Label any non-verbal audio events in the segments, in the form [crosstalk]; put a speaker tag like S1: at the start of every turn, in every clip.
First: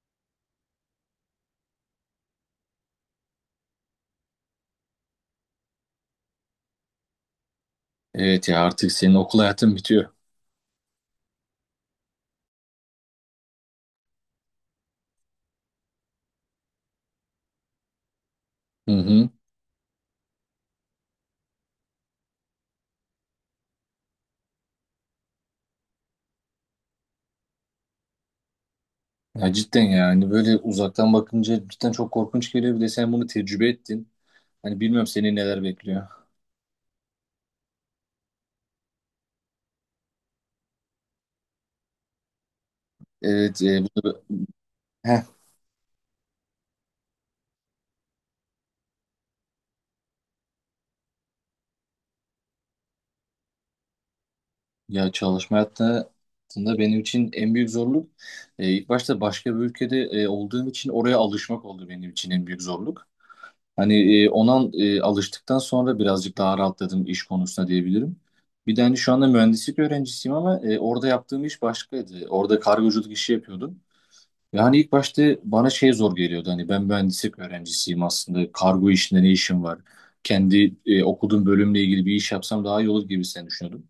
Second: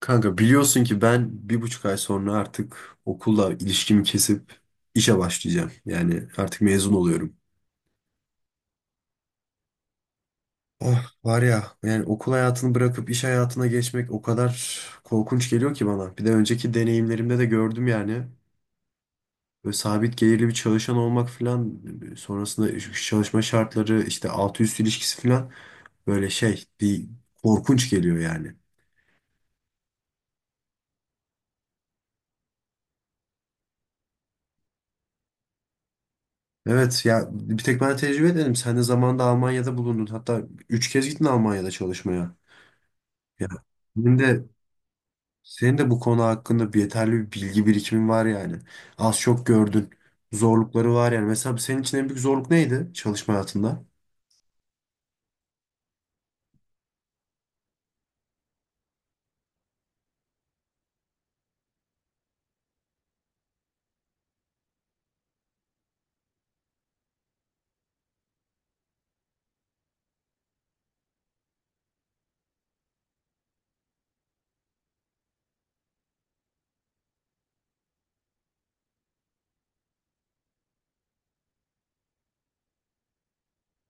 S1: Kanka biliyorsun ki ben 1,5 ay sonra artık okulla ilişkimi kesip işe başlayacağım. Yani artık mezun oluyorum.
S2: Evet ya artık senin okul hayatın bitiyor.
S1: Oh var ya, yani okul hayatını bırakıp iş hayatına geçmek o kadar korkunç geliyor ki bana. Bir de önceki deneyimlerimde de gördüm yani.
S2: Hı hı.
S1: Böyle sabit gelirli bir çalışan olmak falan, sonrasında çalışma şartları, işte altı üst ilişkisi falan, böyle şey bir korkunç geliyor yani.
S2: Ya cidden yani böyle uzaktan bakınca cidden çok korkunç geliyor. Bir de sen bunu tecrübe ettin. Hani bilmiyorum seni neler bekliyor.
S1: Evet ya, bir tek ben tecrübe edelim. Sen de zamanında Almanya'da bulundun. Hatta 3 kez gittin Almanya'da çalışmaya. Ya,
S2: Evet
S1: senin de
S2: Heh.
S1: senin de bu konu hakkında yeterli bir bilgi birikimin var yani. Az çok gördün. Zorlukları var yani. Mesela senin için en büyük zorluk neydi çalışma hayatında?
S2: Ya çalışma hayatında benim için en büyük zorluk ilk başta başka bir ülkede olduğum için oraya alışmak oldu benim için en büyük zorluk. Hani ona alıştıktan sonra birazcık daha rahatladım iş konusunda diyebilirim. Bir de hani şu anda mühendislik öğrencisiyim ama orada yaptığım iş başkaydı. Orada kargoculuk işi yapıyordum. Yani ilk başta bana şey zor geliyordu. Hani ben mühendislik öğrencisiyim aslında. Kargo işinde ne işim var? Kendi okuduğum bölümle ilgili bir iş yapsam daha iyi olur gibi sen düşünüyordum.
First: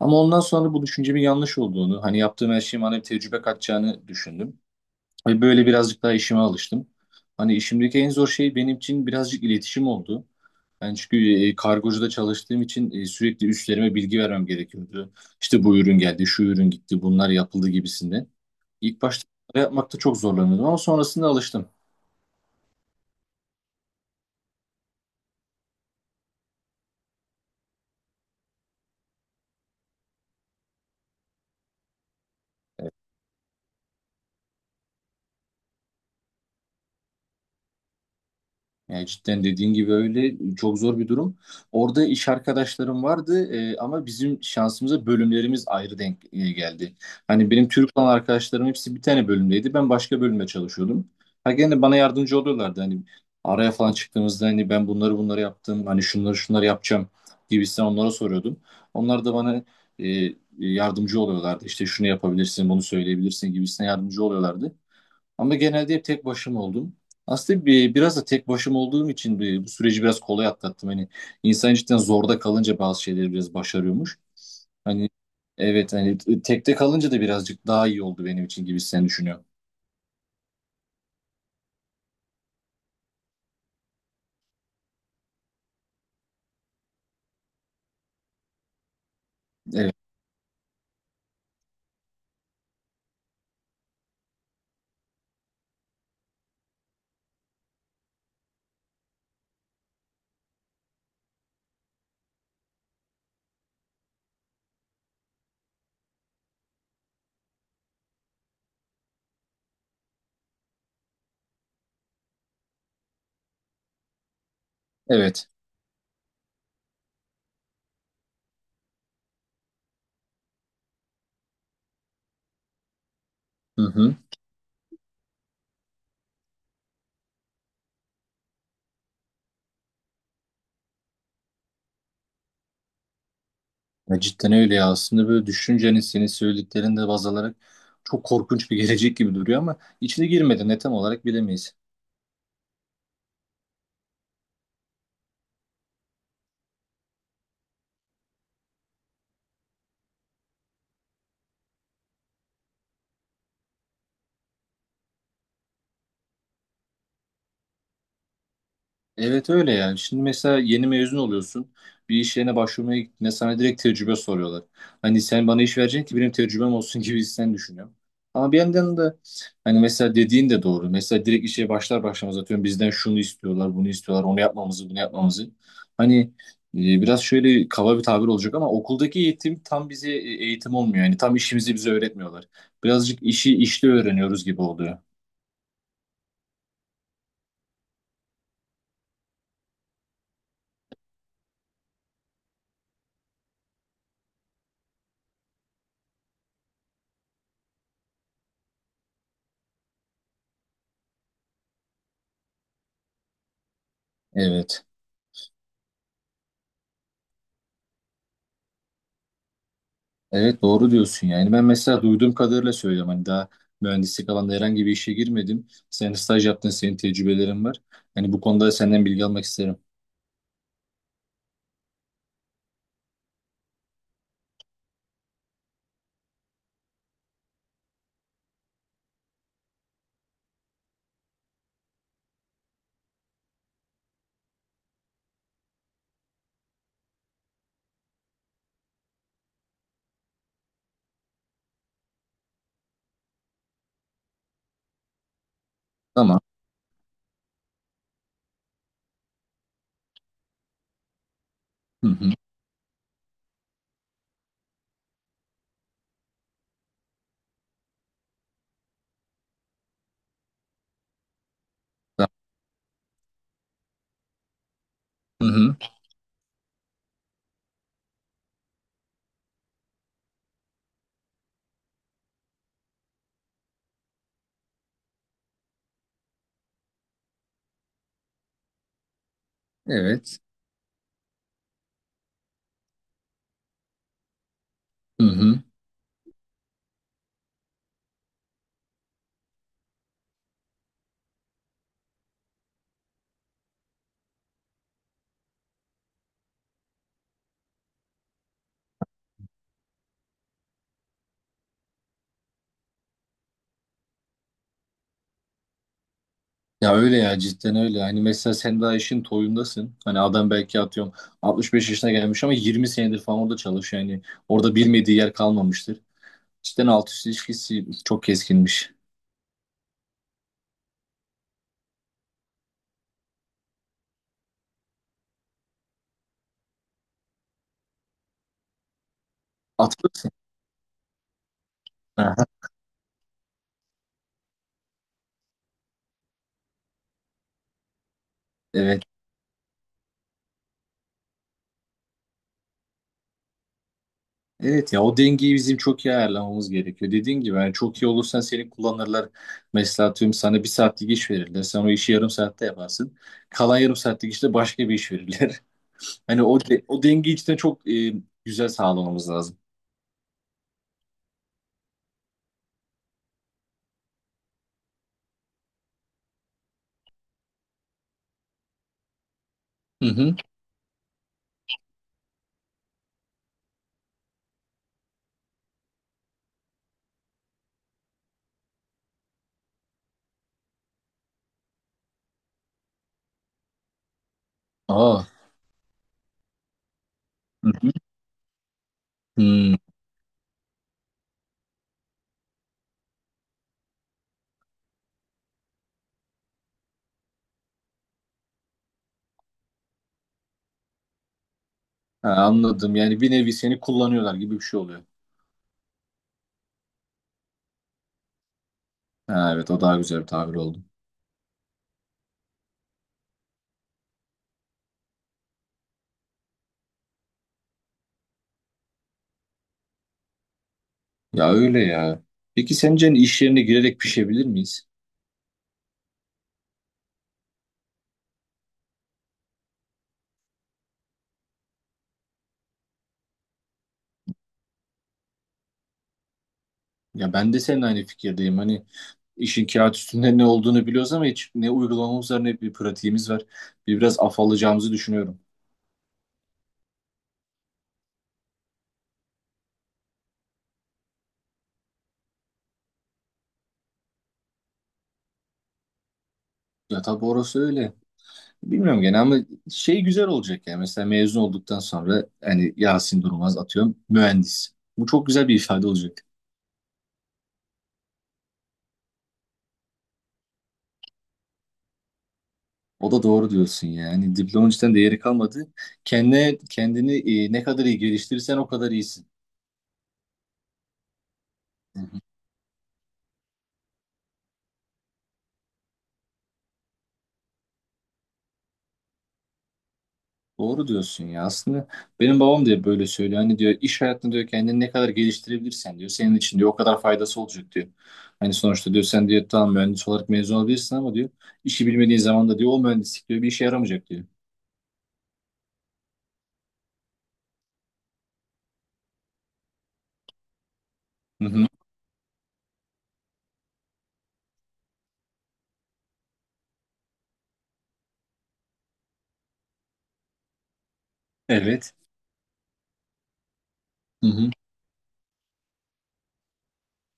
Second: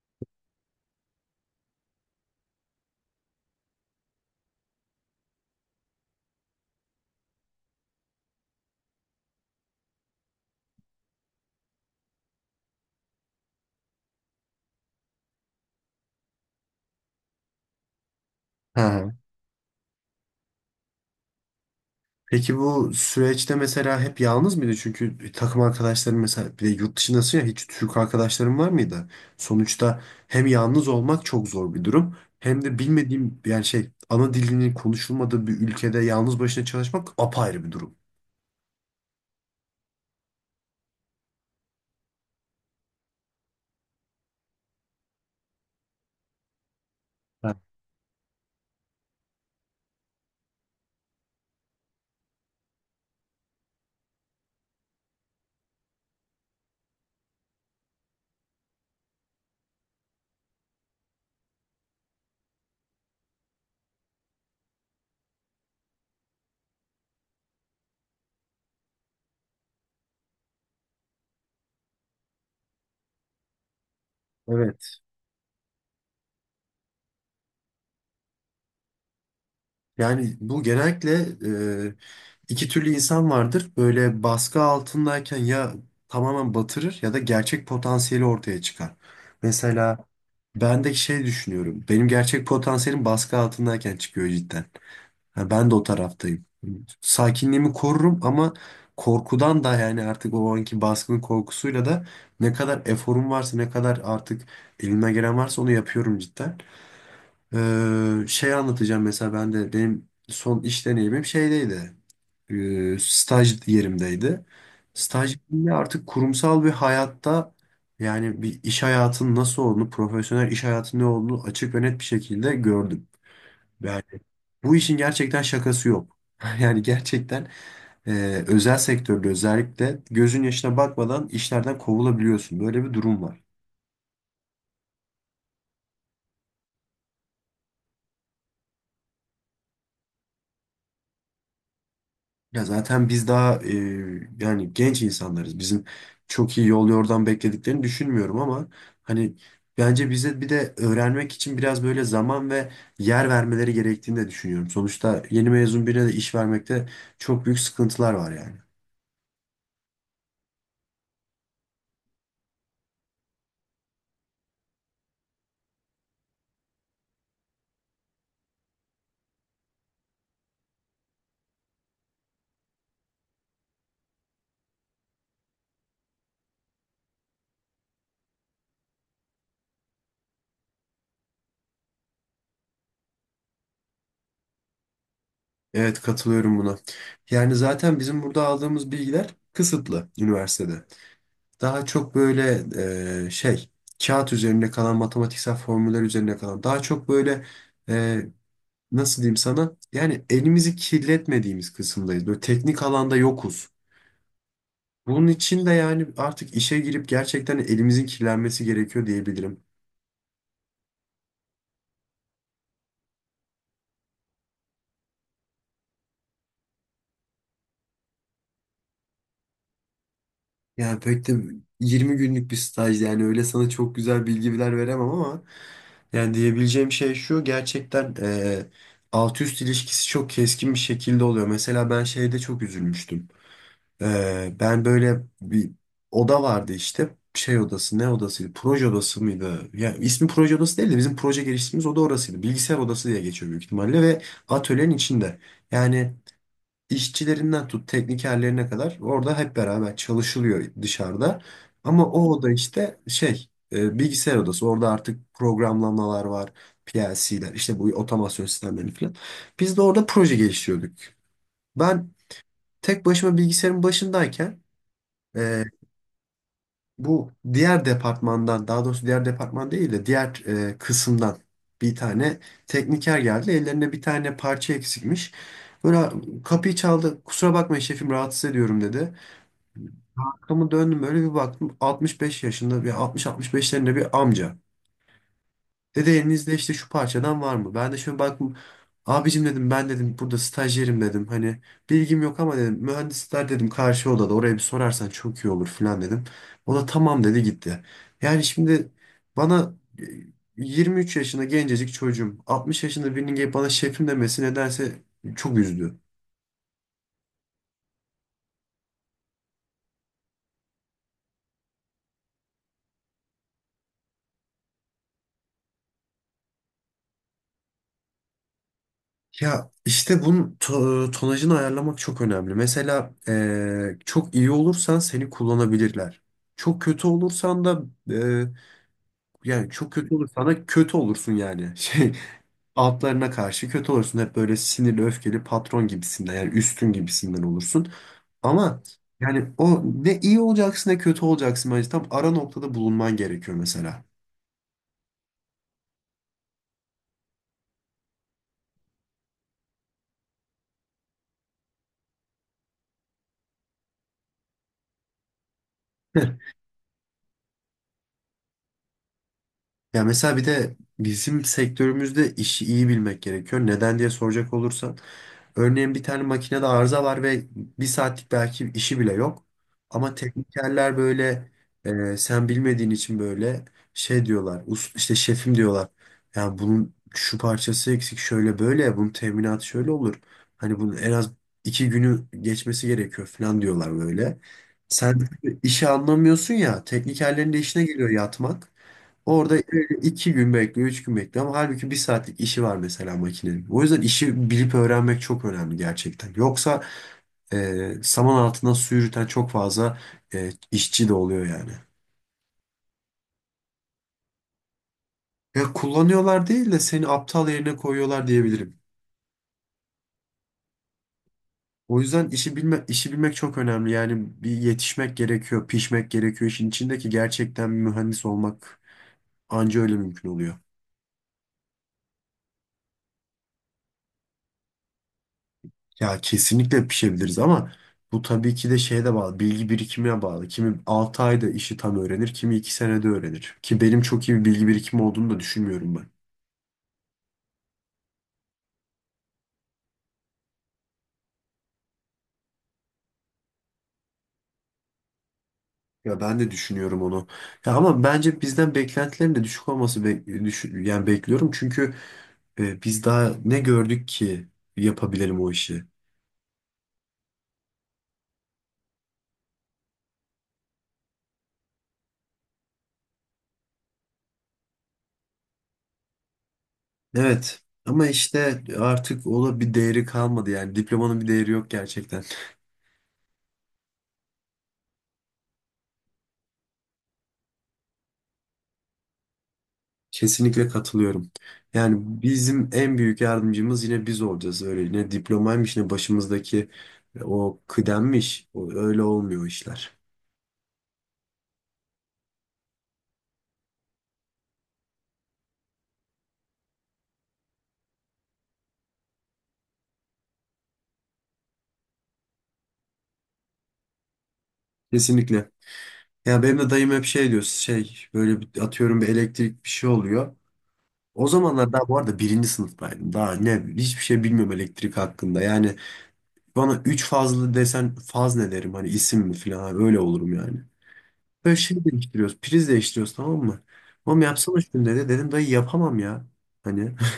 S2: Ama ondan sonra bu düşüncemin yanlış olduğunu, hani yaptığım her şeyin bana bir tecrübe katacağını düşündüm. Ve böyle birazcık daha işime alıştım. Hani işimdeki en zor şey benim için birazcık iletişim oldu. Ben çünkü kargocuda çalıştığım için sürekli üstlerime bilgi vermem gerekiyordu. İşte bu ürün geldi, şu ürün gitti, bunlar yapıldı gibisinden. İlk
S1: Ha.
S2: başta bunları yapmakta çok zorlanıyordum ama sonrasında alıştım.
S1: Peki bu süreçte mesela hep yalnız mıydı? Çünkü takım arkadaşların, mesela bir de yurt dışındasın ya, hiç Türk arkadaşların var mıydı? Sonuçta hem yalnız olmak çok zor bir durum, hem de bilmediğim, yani şey, ana dilinin konuşulmadığı bir ülkede yalnız başına çalışmak apayrı bir durum.
S2: Yani cidden dediğin gibi öyle çok zor bir durum. Orada iş arkadaşlarım vardı ama bizim şansımıza bölümlerimiz ayrı denk geldi. Hani
S1: Ha,
S2: benim Türk olan arkadaşlarım hepsi bir tane bölümdeydi. Ben başka bölümde çalışıyordum. Ha gene bana yardımcı oluyorlardı. Hani araya falan çıktığımızda hani ben bunları bunları yaptım. Hani şunları şunları yapacağım gibisinden onlara soruyordum. Onlar da bana yardımcı oluyorlardı. İşte şunu yapabilirsin, bunu söyleyebilirsin gibisinden yardımcı oluyorlardı. Ama genelde hep tek başıma oldum. Aslında biraz da tek başıma olduğum için bu süreci biraz kolay atlattım. Hani insan cidden zorda kalınca bazı şeyleri biraz başarıyormuş.
S1: evet.
S2: Hani evet hani tekte kalınca da birazcık daha iyi oldu benim için gibi sen düşünüyorum.
S1: Yani bu genellikle e, 2 türlü insan vardır. Böyle baskı altındayken ya tamamen batırır ya da gerçek potansiyeli ortaya çıkar.
S2: Evet.
S1: Mesela ben de şey düşünüyorum. Benim gerçek potansiyelim baskı altındayken çıkıyor cidden. Ha, ben de o taraftayım. Sakinliğimi korurum ama korkudan da, yani artık o anki baskının korkusuyla da ne kadar eforum varsa, ne kadar artık elime gelen varsa onu yapıyorum cidden. Şey anlatacağım mesela. Ben de benim son iş deneyimim şeydeydi. Staj yerimdeydi. Staj
S2: Evet.
S1: yerimde artık kurumsal bir hayatta, yani bir iş hayatının nasıl olduğunu, profesyonel iş hayatının ne olduğunu açık ve net bir şekilde gördüm.
S2: Hı
S1: Yani
S2: hı.
S1: bu işin gerçekten şakası yok. [laughs] Yani gerçekten özel sektörde özellikle gözün yaşına bakmadan işlerden kovulabiliyorsun. Böyle bir durum var.
S2: Ya cidden öyle ya. Aslında böyle düşünce hani senin söylediklerinde baz alarak çok korkunç bir gelecek gibi duruyor ama içine girmeden ne tam olarak bilemeyiz.
S1: Ya zaten biz daha yani genç insanlarız. Bizim çok iyi yol yordan beklediklerini düşünmüyorum ama hani bence bize bir de öğrenmek için biraz böyle zaman ve yer vermeleri gerektiğini de düşünüyorum. Sonuçta yeni mezun birine de iş vermekte çok büyük sıkıntılar var yani.
S2: Evet öyle yani. Şimdi mesela yeni mezun oluyorsun. Bir iş yerine başvurmaya gittiğinde sana direkt tecrübe soruyorlar. Hani sen bana iş vereceksin ki benim tecrübem olsun gibi sen düşünüyorum. Ama bir yandan da hani mesela dediğin de doğru. Mesela direkt işe başlar başlamaz atıyorum bizden şunu istiyorlar, bunu istiyorlar, onu yapmamızı, bunu yapmamızı. Hani biraz şöyle kaba bir tabir olacak ama okuldaki eğitim tam bize eğitim olmuyor. Yani tam işimizi bize öğretmiyorlar. Birazcık işi işte öğreniyoruz gibi oluyor.
S1: Evet, katılıyorum buna. Yani zaten bizim burada aldığımız bilgiler kısıtlı üniversitede. Daha çok böyle, şey kağıt üzerinde kalan, matematiksel formüller üzerine kalan, daha çok böyle, e, nasıl diyeyim sana? Yani elimizi kirletmediğimiz kısımdayız. Böyle teknik alanda yokuz.
S2: Evet.
S1: Bunun için de yani artık işe girip gerçekten elimizin kirlenmesi gerekiyor diyebilirim.
S2: Evet doğru diyorsun yani ben mesela duyduğum kadarıyla söylüyorum hani daha mühendislik alanında herhangi bir işe girmedim. Sen staj yaptın senin tecrübelerin var. Hani bu konuda senden bilgi almak isterim.
S1: Yani pek de 20 günlük bir staj, yani öyle sana çok güzel bilgiler veremem ama yani diyebileceğim şey şu: gerçekten alt üst ilişkisi çok keskin bir şekilde oluyor. Mesela ben şeyde çok üzülmüştüm. Ben böyle bir oda vardı işte. Şey odası, ne odasıydı, proje odası mıydı? Ya ismi proje odası değil de bizim proje geliştirdiğimiz oda orasıydı. Bilgisayar odası diye geçiyor büyük ihtimalle ve atölyenin içinde. Yani
S2: Tamam.
S1: işçilerinden tut teknikerlerine kadar orada hep beraber çalışılıyor dışarıda. Ama
S2: Hı
S1: o
S2: hı.
S1: oda işte şey, bilgisayar odası. Orada artık programlamalar var. PLC'ler işte, bu otomasyon sistemleri falan. Biz de orada proje geliştiriyorduk. Ben
S2: Tamam.
S1: tek başıma bilgisayarın başındayken
S2: Hı
S1: ee,
S2: hı.
S1: bu diğer departmandan, daha doğrusu diğer departman değil de diğer kısımdan bir tane tekniker geldi. Ellerinde bir tane parça eksikmiş. Böyle kapıyı çaldı. Kusura bakmayın şefim, rahatsız ediyorum, dedi.
S2: Evet.
S1: Arkamı döndüm, böyle bir baktım. 65 yaşında bir, 60-65'lerinde bir amca.
S2: Hı hı.
S1: Dedi elinizde işte şu parçadan var mı? Ben de şöyle baktım. Abicim dedim, ben dedim burada stajyerim dedim. Hani bilgim yok ama dedim, mühendisler dedim karşı odada, oraya bir sorarsan çok iyi olur falan dedim. O da tamam dedi, gitti. Yani şimdi bana, e, 23 yaşında gencecik çocuğum, 60 yaşında birinin gelip bana şefim demesi nedense çok üzdü.
S2: Ya öyle ya cidden öyle. Hani mesela sen daha işin toyundasın. Hani adam belki atıyorum 65 yaşına gelmiş ama 20 senedir falan orada çalışıyor. Yani orada bilmediği yer kalmamıştır. Cidden alt üst ilişkisi çok keskinmiş.
S1: Ya işte bunun tonajını ayarlamak çok önemli. Mesela çok iyi olursan seni kullanabilirler. Çok kötü olursan da, e, yani çok kötü olur.
S2: Atılırsın.
S1: Sana kötü olursun yani. [laughs] Şey,
S2: Aha.
S1: altlarına karşı kötü olursun. Hep böyle sinirli, öfkeli patron gibisinden, yani üstün gibisinden olursun. Ama
S2: Evet.
S1: yani o, ne iyi olacaksın ne kötü olacaksın, bence tam ara noktada bulunman gerekiyor mesela.
S2: Evet ya o dengeyi bizim çok iyi ayarlamamız gerekiyor. Dediğin gibi yani çok iyi olursan seni kullanırlar. Mesela tüm sana bir saatlik iş verirler. Sen o işi yarım saatte yaparsın. Kalan yarım saatlik işte başka bir iş verirler. [laughs] Hani
S1: Heh.
S2: o dengeyi içten çok güzel sağlamamız lazım.
S1: Ya mesela bir de bizim sektörümüzde işi iyi bilmek gerekiyor. Neden diye soracak olursan, örneğin bir tane makinede arıza var ve bir saatlik belki işi bile yok.
S2: Hı
S1: Ama
S2: hı.
S1: teknikerler böyle, sen bilmediğin için böyle şey diyorlar. İşte şefim diyorlar. Yani bunun şu parçası eksik, şöyle böyle bunun teminatı şöyle olur. Hani bunun en az 2 günü geçmesi gerekiyor falan diyorlar böyle. Sen
S2: Aa.
S1: işi anlamıyorsun ya, teknikerlerin de
S2: Hı
S1: işine
S2: hı.
S1: geliyor yatmak. Orada
S2: Hmm.
S1: 2 gün bekliyor, 3 gün bekliyor ama halbuki bir saatlik işi var mesela makinenin. O yüzden işi bilip öğrenmek çok önemli gerçekten. Yoksa saman altından su yürüten çok fazla işçi de oluyor yani.
S2: Ha, anladım. Yani bir nevi seni kullanıyorlar gibi bir şey oluyor.
S1: Ya kullanıyorlar değil de, seni aptal yerine koyuyorlar diyebilirim.
S2: Ha, evet o daha güzel bir tabir oldu.
S1: O yüzden işi bilmek çok önemli. Yani bir yetişmek gerekiyor, pişmek gerekiyor. İşin içindeki gerçekten bir mühendis olmak anca öyle mümkün oluyor.
S2: Ya öyle ya. Peki sence hani iş yerine girerek pişebilir miyiz?
S1: Ya kesinlikle pişebiliriz ama bu tabii ki de şeye de bağlı. Bilgi birikimine bağlı. Kimi 6 ayda işi tam öğrenir, kimi 2 senede öğrenir. Ki benim çok iyi bir bilgi birikimi olduğunu da düşünmüyorum ben.
S2: Ya ben de seninle aynı fikirdeyim. Hani İşin kağıt üstünde ne olduğunu biliyoruz ama hiç ne uygulamamız var ne bir pratiğimiz var. Bir biraz afallayacağımızı düşünüyorum.
S1: Ya ben de düşünüyorum onu. Ya ama bence bizden beklentilerin de düşük olması yani bekliyorum. Çünkü biz daha ne gördük ki yapabilelim o işi.
S2: Ya tabii orası öyle. Bilmiyorum gene ama şey güzel olacak yani. Mesela mezun olduktan sonra hani Yasin Durmaz atıyorum mühendis. Bu çok güzel bir ifade olacak.
S1: Evet ama işte artık ona bir değeri kalmadı yani, diplomanın bir değeri yok gerçekten.
S2: O da doğru diyorsun yani. Diplomanın cidden değeri kalmadı. Kendine, kendini ne kadar iyi geliştirirsen o kadar iyisin.
S1: Kesinlikle katılıyorum. Yani bizim en büyük yardımcımız yine biz olacağız. Öyle ne diplomaymış ne başımızdaki o kıdemmiş. O, öyle olmuyor işler.
S2: Doğru diyorsun ya. Aslında benim babam da böyle söylüyor. Hani diyor iş hayatında diyor kendini ne kadar geliştirebilirsen diyor. Senin için diyor o kadar faydası olacak diyor. Hani sonuçta diyor sen diyor tamam mühendis olarak mezun olabilirsin ama diyor işi bilmediğin zaman da diyor o mühendislik diyor bir işe yaramayacak diyor.
S1: Kesinlikle. Ya benim de dayım hep şey diyor. Şey böyle atıyorum bir elektrik bir şey oluyor. O
S2: Hı hı.
S1: zamanlar daha, bu arada, birinci sınıftaydım. Daha ne, hiçbir şey bilmiyorum elektrik hakkında. Yani bana 3 fazlı desen, faz ne derim hani, isim mi falan, hani öyle olurum yani. Böyle şey
S2: Evet.
S1: değiştiriyoruz. Priz değiştiriyoruz, tamam mı? Oğlum
S2: Hı hı.
S1: yapsana şunu, dedi. Dedim dayı, yapamam ya. Hani. [laughs]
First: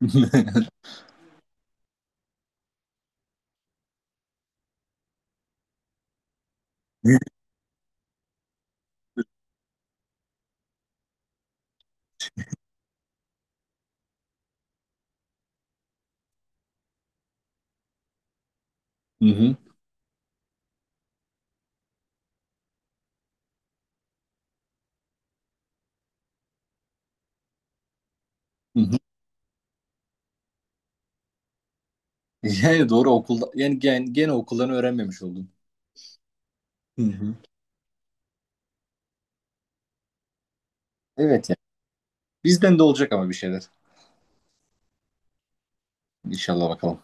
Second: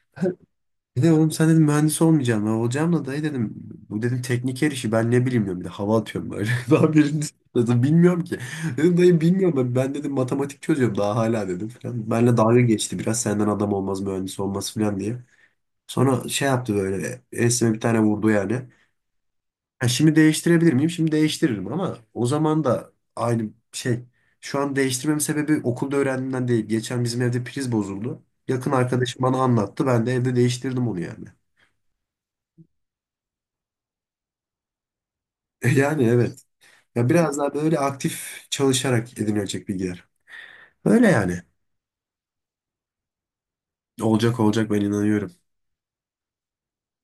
S2: [laughs]
S1: Dedi oğlum, sen dedim mühendis olmayacaksın. Ben olacağım da dayı, dedim. Bu dedim teknik her işi ben ne bileyim, diyorum. Bir de hava atıyorum böyle. [laughs] Daha birinci sınıfta, bilmiyorum ki. Dedim dayı bilmiyorum ben. Ben dedim matematik çözüyorum daha hala dedim falan. Benle dalga geçti biraz, senden adam olmaz mühendis olmaz falan diye. Sonra şey yaptı böyle. Esme bir tane vurdu yani.
S2: Hı hı.
S1: Ha, şimdi değiştirebilir miyim? Şimdi değiştiririm ama o zaman da aynı şey. Şu an değiştirmemin sebebi okulda öğrendiğimden değil. Geçen bizim evde priz bozuldu. Yakın
S2: Hı hı.
S1: arkadaşım bana anlattı. Ben de evde değiştirdim onu yani.
S2: Yani doğru okulda yani gene okuldan öğrenmemiş oldum.
S1: [laughs] Yani evet.
S2: Hı
S1: Ya
S2: hı.
S1: biraz daha böyle aktif çalışarak edinilecek bilgiler. Öyle yani.
S2: Evet ya. Bizden de olacak ama bir şeyler.
S1: Olacak olacak, ben inanıyorum.
S2: İnşallah bakalım.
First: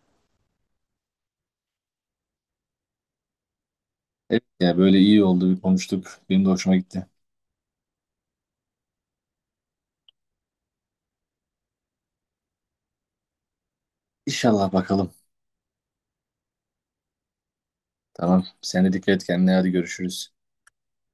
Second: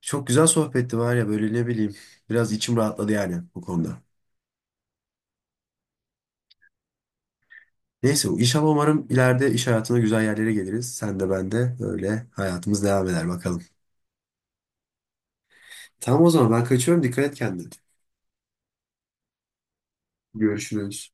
S1: Çok güzel sohbetti var ya, böyle ne bileyim. Biraz içim rahatladı yani bu konuda.
S2: Evet ya böyle iyi oldu bir konuştuk. Benim de hoşuma gitti.
S1: Neyse, inşallah umarım ileride iş hayatına güzel yerlere geliriz. Sen de ben de, öyle hayatımız devam eder bakalım.
S2: İnşallah bakalım.
S1: Tamam, o zaman ben kaçıyorum. Dikkat et kendine.
S2: Tamam. Sen de dikkat et kendine. Hadi görüşürüz.
S1: Görüşürüz.